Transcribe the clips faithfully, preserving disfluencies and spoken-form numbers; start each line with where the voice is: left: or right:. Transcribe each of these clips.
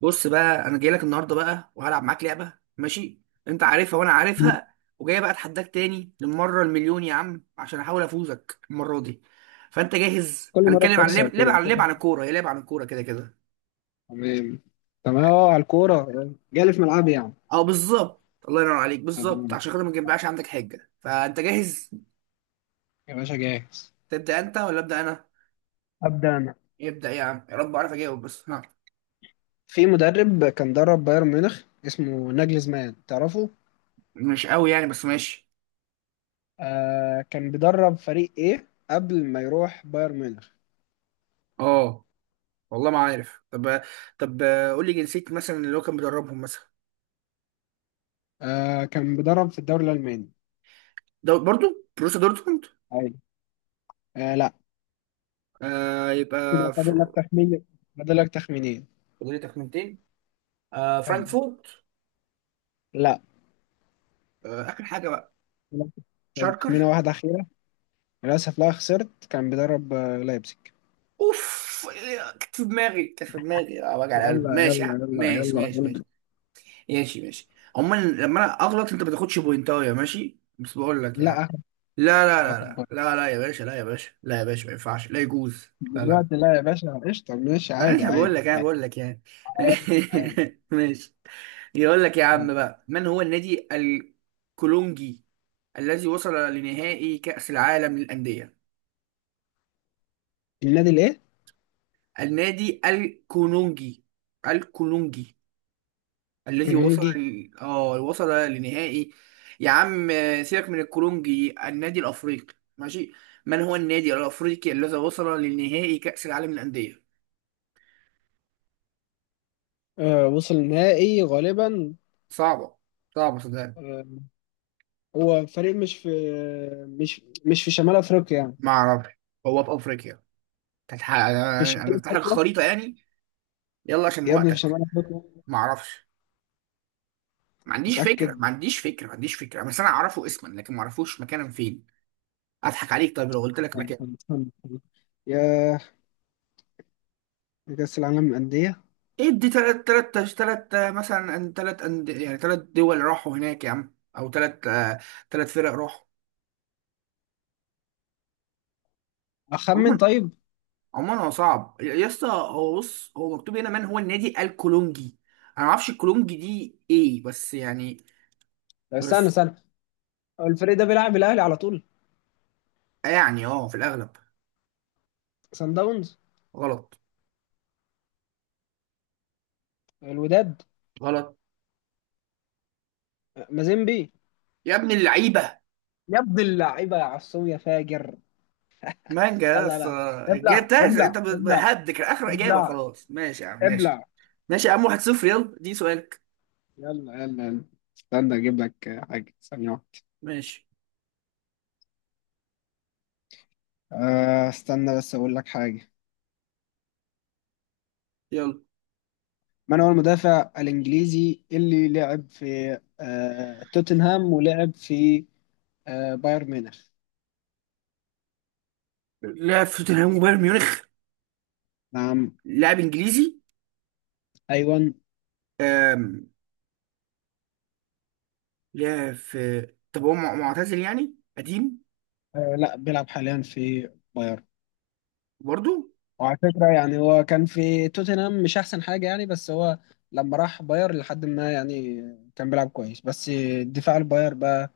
right: بص بقى انا جاي لك النهارده بقى وهلعب معاك لعبه. ماشي، انت عارفها وانا عارفها، وجاي بقى اتحداك تاني للمره المليون يا عم عشان احاول افوزك المره دي. فانت جاهز؟
left: كل مرة
right: هنتكلم عن
left: بتخسر
right: لعب لعب
left: كده
right: عن
left: كل
right: لعب عن
left: مرة.
right: الكوره، هي لعب عن الكوره كده كده.
left: تمام. تمام اه على الكورة. جالي في ملعبي يعني.
right: اه، بالظبط، الله ينور عليك،
left: أبدأ
right: بالظبط.
left: أنا.
right: عشان خاطر ما تجيبهاش عندك حجه، فانت جاهز؟
left: يا باشا جاهز.
right: تبدا انت ولا ابدا انا؟
left: أبدأ أنا.
right: يبدا يا عم، يا رب اعرف اجاوب بس. ها.
left: في مدرب كان درب بايرن ميونخ اسمه ناجلزمان، تعرفه؟
right: مش قوي يعني، بس ماشي.
left: آه كان بيدرب فريق إيه قبل ما يروح بايرن ميونخ؟
right: اه، والله ما عارف. طب طب قول لي جنسيه مثلا اللي هو كان بيدربهم مثلا.
left: آه كان بيدرب في الدوري الألماني.
right: ده برضو بروسيا دورتموند.
left: أيوة. آه لا.
right: آه، يبقى
left: كده فاضل
right: فر...
left: لك تخمين. فاضل لك تخمينين.
right: فاضل لي تخمينتين. آه،
left: أيوة.
right: فرانكفورت.
left: لا.
right: آه، آخر حاجة بقى، شاركر.
left: تخمينة واحدة أخيرة. للأسف لا، خسرت. كان بيدرب آه، لايبزيج.
right: اوف، إيه، كانت في دماغي، كانت في دماغي، اه وجع القلب.
left: يلا
right: ماشي يا
left: يلا.
right: عم.
left: يلا
right: ماشي
left: يلا.
right: ماشي ماشي. ماشي ماشي. عموما لما انا اغلط انت ما تاخدش بوينتايه، ماشي، بس بقول لك
left: لا
right: يعني.
left: اخد.
right: لا لا لا
left: اخد بالي.
right: لا. لا لا يا باشا، لا يا باشا، لا يا باشا، ما ينفعش، لا يجوز. لا لا.
left: دلوقتي لا يا باشا، قشطه ماشي،
right: معلش،
left: عادي
right: بقول
left: عادي
right: لك، انا
left: عادي.
right: بقول لك يعني.
left: عادي عادي.
right: ماشي. يقول لك يا عم
left: عادي.
right: بقى، من هو النادي الكولونجي الذي وصل لنهائي كأس العالم للأندية؟
left: النادي الايه؟
right: النادي الكولونجي، الكولونجي الذي وصل
left: كونونجي.
right: ل- اه وصل لنهائي. يا عم سيبك من الكولونجي، النادي الأفريقي ماشي. من هو النادي الأفريقي الذي وصل لنهائي كأس العالم للأندية؟
left: آه وصل نهائي غالبا.
right: صعبة. صعبة صدقني.
left: آه. هو فريق مش في مش مش في شمال افريقيا يعني.
right: ما أعرفش. هو في أفريقيا. كانت ح- انا
left: في
right: أنا
left: شمال
right: افتح لك
left: افريقيا.
right: الخريطه يعني. يلا عشان
left: يا ابني في
right: وقتك.
left: شمال افريقيا.
right: ما اعرفش. ما عنديش
left: متأكد.
right: فكره، ما عنديش فكره، ما عنديش فكره، بس انا اعرفه اسما لكن ما اعرفوش مكانا فين. اضحك عليك؟ طيب لو قلت لك
left: يعني
right: مكان.
left: كان- كان- كان- يا كأس العالم للأندية.
right: ادي تلات تلات تلات آه، مثلا، أن- تلات أند- يعني تلات دول راحوا هناك يا عم، او تلات، آه، تلات فرق راحوا.
left: أخمن
right: عموما
left: طيب.
right: عموما هو صعب يا اسطى، هو بص، هو مكتوب هنا، من هو النادي الكولونجي؟ انا ما اعرفش الكولونجي دي ايه بس يعني
left: استنى
right: بس
left: استنى. هو الفريق ده بيلعب الأهلي على طول.
right: يعني اه في الاغلب.
left: سان داونز.
right: غلط.
left: الوداد.
right: غلط.
left: مازيمبي.
right: يا ابن اللعيبه.
left: يا ابن اللعيبة يا عصام يا فاجر.
right: مانجا
left: يلا
right: بس.
left: لا. ابلع
right: جبتهاش انت،
left: ابلع ابلع.
right: بهدك اخر اجابه،
left: ابلع.
right: خلاص ماشي يا عم. ماشي
left: ابلع.
right: ماشي يا عم، واحد صفر، يلا دي سؤالك.
left: يلا يلا يلا. استنى اجيب لك آه، حاجة ثانية واحدة.
right: ماشي
left: آه، استنى بس اقول لك حاجة.
right: يلا.
left: من هو المدافع الانجليزي اللي لعب في آه، توتنهام، ولعب في آه، بايرن ميونخ؟
right: لعب في توتنهام وبايرن ميونخ؟
left: نعم.
right: لاعب انجليزي.
left: ايوه.
right: أم... لعب في. طب هو مع- معتزل يعني قديم؟
left: آه، لا بيلعب حاليا في بايرن.
right: برضو.
left: وعلى فكرة يعني هو كان في توتنهام مش احسن حاجة يعني، بس هو لما راح باير لحد ما يعني كان بيلعب كويس، بس دفاع الباير بقى،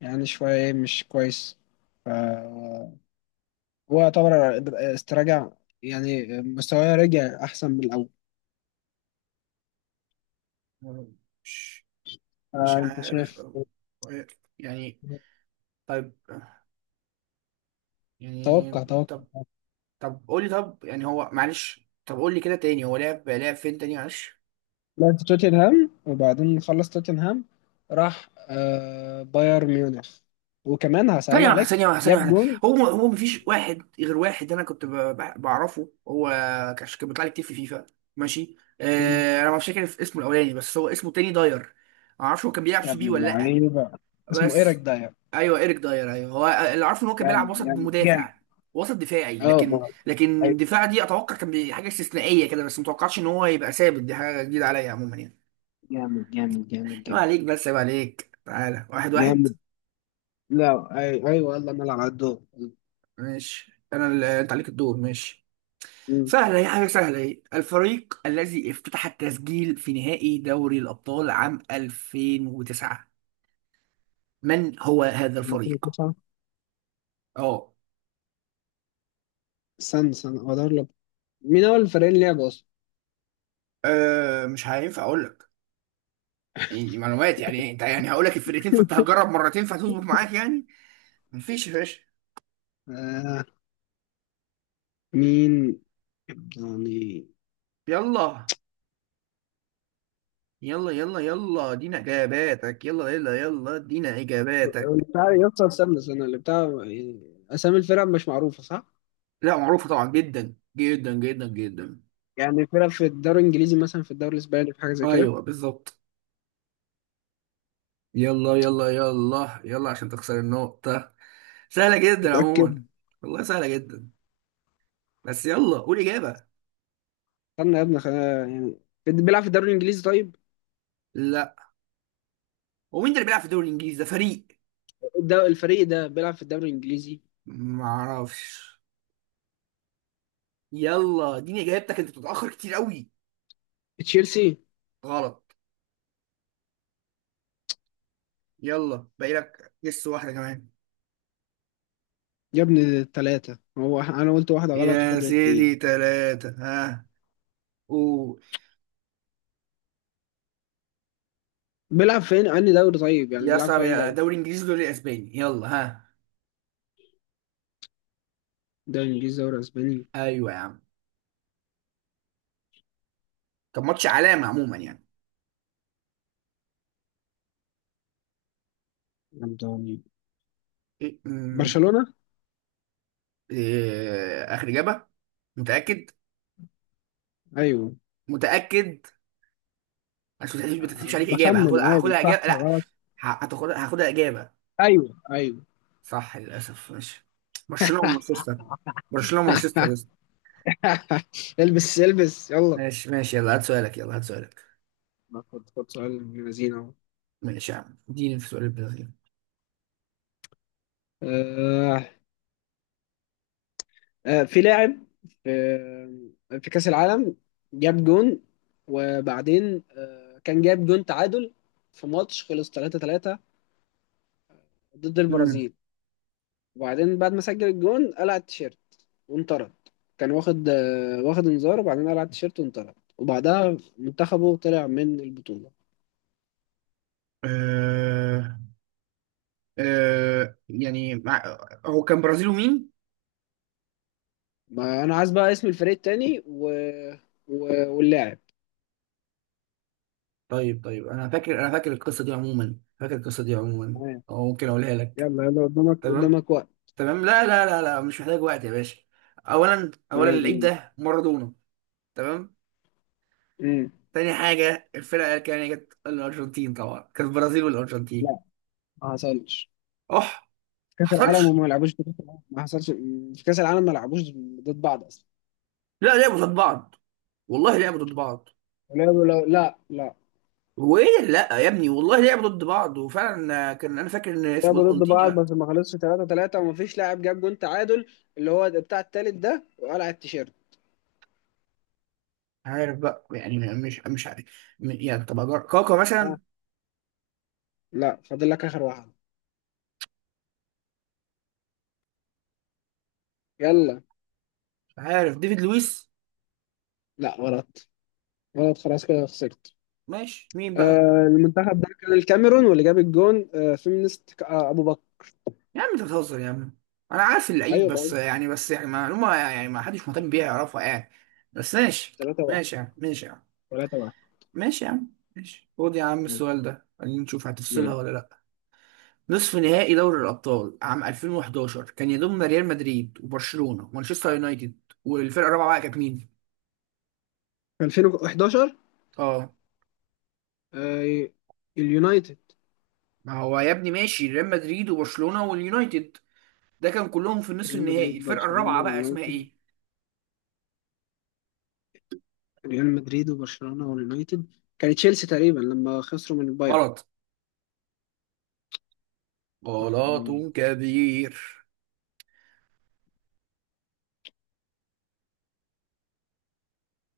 left: يعني شوية إيه مش كويس. ف- هو يعتبر استرجع، يعني مستواه رجع أحسن من الأول.
right: مش مش
left: فأنت
right: عارف
left: شايف.
right: أو- يعني. طيب يعني.
left: توقع توقع.
right: طب. طب قول لي، طب يعني هو، معلش، طب قول لي كده تاني، هو لعب لعب فين تاني، معلش.
left: لعب في توتنهام، وبعدين خلص توتنهام، راح آه، بايرن ميونخ. وكمان هسأل
right: ثانية واحدة،
left: عليك
right: ثانية واحدة، ثانية
left: جاب
right: واحدة.
left: جون.
right: هو هو مفيش واحد غير واحد. أنا كنت ب- ب- بعرفه هو، كان كان بيطلع لي كتير في فيفا. ماشي.
left: مم.
right: آه أنا مش فاكر اسمه الأولاني، بس هو اسمه تاني داير. معرفش هو كان بيلعب
left: يا
right: سي
left: ابن
right: بي ولا لأ،
left: اللعيبة. اسمه إيريك
right: بس.
left: داير.
right: أيوه، إيريك داير، أيوه هو. اللي عارفه إن هو كان بيلعب
left: جامد
right: وسط
left: جامد جامد.
right: مدافع، وسط دفاعي،
left: اه.
right: لكن
left: آه.
right: لكن
left: أيوة.
right: دفاع دي أتوقع كان بي- حاجة استثنائية كده، بس متوقعش إن هو يبقى ثابت. دي حاجة جديدة عليا عموما يعني.
left: جامد جامد جامد
right: عيب
left: جامد.
right: عليك، بس عيب عليك، تعالى واحد واحد.
left: جامد. لا أي- ايوه، يلا نلعب على الدور.
right: ماشي، أنا اللي أنت عليك الدور، ماشي. سهلة، هي حاجة سهلة. هي الفريق الذي افتتح التسجيل في نهائي دوري الأبطال عام ألفين وتسعة، من هو هذا
left: مم.
right: الفريق؟ اه.
left: سان سان هو ده اللي... مين أول فريقين لعبوا أصلا؟
right: آه، مش هينفع أقول لك، يعني دي معلومات يعني، أنت يعني هقول لك الفرقتين فأنت هتجرب مرتين فهتظبط معاك يعني. مفيش يا باشا.
left: آه. مين يعني؟
right: يلا يلا يلا يلا ادينا إجاباتك، يلا يلا يلا ادينا إجاباتك.
left: بتاع يسطا، استنى استنى اللي بتاع. أسامي الفرق مش معروفة صح؟
right: لا، معروفة طبعا، جدا جدا جدا جدا.
left: يعني فرق في الدوري الإنجليزي مثلا، في الدوري الإسباني، في حاجة زي كده.
right: أيوه بالظبط. يلا يلا يلا يلا عشان تخسر النقطة. سهلة جدا
left: متأكد.
right: عموما. والله سهلة جدا. بس يلا قول إجابة.
left: استنى يا ابني خلينا يعني. بيلعب في الدوري الإنجليزي طيب.
right: لا. هو مين ده اللي بيلعب في الدوري الإنجليزي ده؟ فريق
left: ده الفريق ده بيلعب في الدوري الإنجليزي.
right: معرفش. يلا اديني إجابتك، أنت بتتأخر كتير قوي.
left: تشيلسي.
right: غلط. يلا باقي لك جس واحدة كمان.
left: يا ابني التلاتة هو، أنا قلت واحدة غلط
right: يا
left: وفاضل اتنين.
right: سيدي تلاتة، ها، قول.
left: بيلعب فين أنهي دوري طيب، يعني
right: يا
left: بيلعب
right: صعب،
left: في أي
right: يا
left: دوري؟
right: دوري إنجليزي، دوري أسباني، يلا ها.
left: دوري إنجليزي دوري أسباني
right: أيوة يا عم. طب ماتش علامة عموما يعني.
left: يعني.
right: إيه، أمم،
left: برشلونة؟
right: إيه، آخر إجابة. متأكد؟
left: ايوه.
right: متأكد. عشان ما تحسبش ما تحسبش عليك اجابه، هاخد
left: بخمن عادي
right: هاخدها
left: صح
right: اجابه، لا.
left: غلط.
right: ه- هتاخدها، هاخدها إجابة.
left: ايوه ايوه.
right: صح، للأسف، ماشي. برشلونة ومانشستر. برشلونة ومانشستر لسه.
left: البس البس يلا.
right: ماشي ماشي، يلا هات سؤالك، يلا هات سؤالك.
left: ما خد خد سؤال ابن لذينه اهو.
right: ماشي يا عم، اديني في سؤال البرازيل.
left: آه، آه، في لاعب في في كأس العالم جاب جون. وبعدين آه، كان جاب جون تعادل، في ماتش خلص ثلاثة ثلاثة ضد
right: مم.
left: البرازيل. وبعدين بعد ما سجل الجون قلع التيشيرت وانطرد. كان واخد آه، واخد انذار، وبعدين قلع التيشيرت وانطرد، وبعدها منتخبه طلع من البطولة.
right: آه. آه يعني مع... هو كان برازيل ومين؟
left: ما انا عايز بقى اسم الفريق التاني و... و... واللاعب.
right: طيب طيب، أنا فاكر أنا فاكر القصة دي عموما، فاكر القصة دي عموما.
left: تمام
right: أو ممكن أقولها لك.
left: يلا. يلا قدامك
right: تمام.
left: قدامك وقت.
right: تمام، لا لا لا لا، مش محتاج وقت يا باشا. أولا أولا
left: تمام
right: اللعيب
left: يلا.
right: ده مارادونا. تمام.
left: امم
right: تاني حاجة الفرقة اللي كانت جت الأرجنتين، طبعا كانت البرازيل والأرجنتين.
left: لا ما حصلش
right: أح.
left: في كاس العالم،
right: حصلش.
left: وما لعبوش في كاس العالم. ما حصلش في كاس العالم، ما لعبوش ضد بعض اصلا.
right: لا لعبوا ضد بعض، والله لعبوا ضد بعض.
left: ولعبوا لو... لا لا
right: وإيه، لا يا ابني والله لعبوا ضد بعض، وفعلا آه، كان، أنا فاكر إن اسمه ده
left: لعبوا ضد بعض،
right: مالديني.
left: بس ما خلصش ثلاثة ثلاثة، وما فيش لاعب جاب جون تعادل، اللي هو بتاع التالت ده وقلع التيشيرت.
right: عارف بقى، يعني مش مش عارف. م- يعني طب أجر- كاكا
left: ها.
right: مثلا.
left: لا فاضل لك اخر واحد. يلا.
right: عارف ديفيد لويس.
left: لا غلط. غلط خلاص، كده خسرت.
right: ماشي، مين بقى؟
left: آه المنتخب ده كان الكاميرون، واللي جاب الجون آه فيمينيست ك- آه ابو بكر.
right: يا عم أنت بتهزر يا عم، أنا عارف اللعيب،
left: ايوه
right: بس
left: بقول
right: يعني بس يعني معلومة يعني ما حدش مهتم بيها يعرفها يعني، بس ماشي.
left: ثلاثة واحد.
right: ماشي يا عم، ماشي يا عم،
left: ثلاثة واحد
right: ماشي يا عم، ماشي، خد يا عم السؤال ده، خلينا نشوف هتفصلها
left: يعني.
right: ولا لا. نصف نهائي دوري الأبطال عام ألفين وحداشر كان يضم ريال مدريد وبرشلونة ومانشستر يونايتد، والفرقة الرابعة بقى كانت مين؟
left: ألفين وحداشر.
right: اه.
left: آه اليونايتد.
right: ما هو يا ابني ماشي، ريال مدريد وبرشلونة واليونايتد ده كان كلهم في النصف
left: ريال
right: النهائي،
left: مدريد
right: الفرقة
left: برشلونة
right: الرابعة بقى اسمها
left: اليونايتد.
right: ايه؟
left: ريال مدريد وبرشلونة واليونايتد. كان تشيلسي تقريبا لما خسروا من البايرن.
right: غلط. غلط
left: ايوه
right: كبير.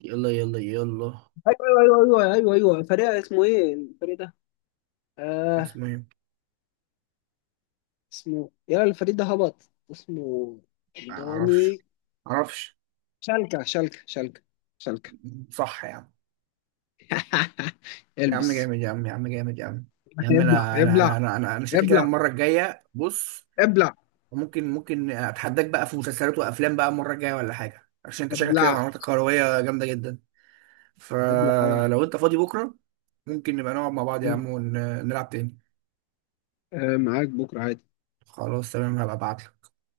right: يلا يلا يلا.
left: ايوه ايوه ايوه ايوه. فريق اسمه ايه الفريق ده؟ آه.
right: اسمها ايه؟
left: اسمه يلا، الفريق ده هبط اسمه.
right: معرفش.
left: دوني.
right: معرفش.
left: شالكة شالكة شالكة. شالكة.
right: صح يا عم. يا عم
left: البس.
right: جامد يا عم، يا عم جامد يا عم. يا عم،
left: هيبلع
right: انا انا
left: هيبلع
right: انا انا انا, أنا شكلي كده
left: هيبلع.
right: المره الجايه، بص،
left: هيبلع.
right: ممكن ممكن اتحداك بقى في مسلسلات وافلام بقى المره الجايه ولا حاجه، عشان انت شكلك كده
left: هيبلع.
right: معلوماتك كرويه جامده جدا.
left: هيبلع انا.
right: فلو انت فاضي بكره ممكن نبقى نقعد مع بعض يا عم
left: مم.
right: ونلعب تاني.
left: آه معاك بكره عادي
right: خلاص تمام هبقى ابعت.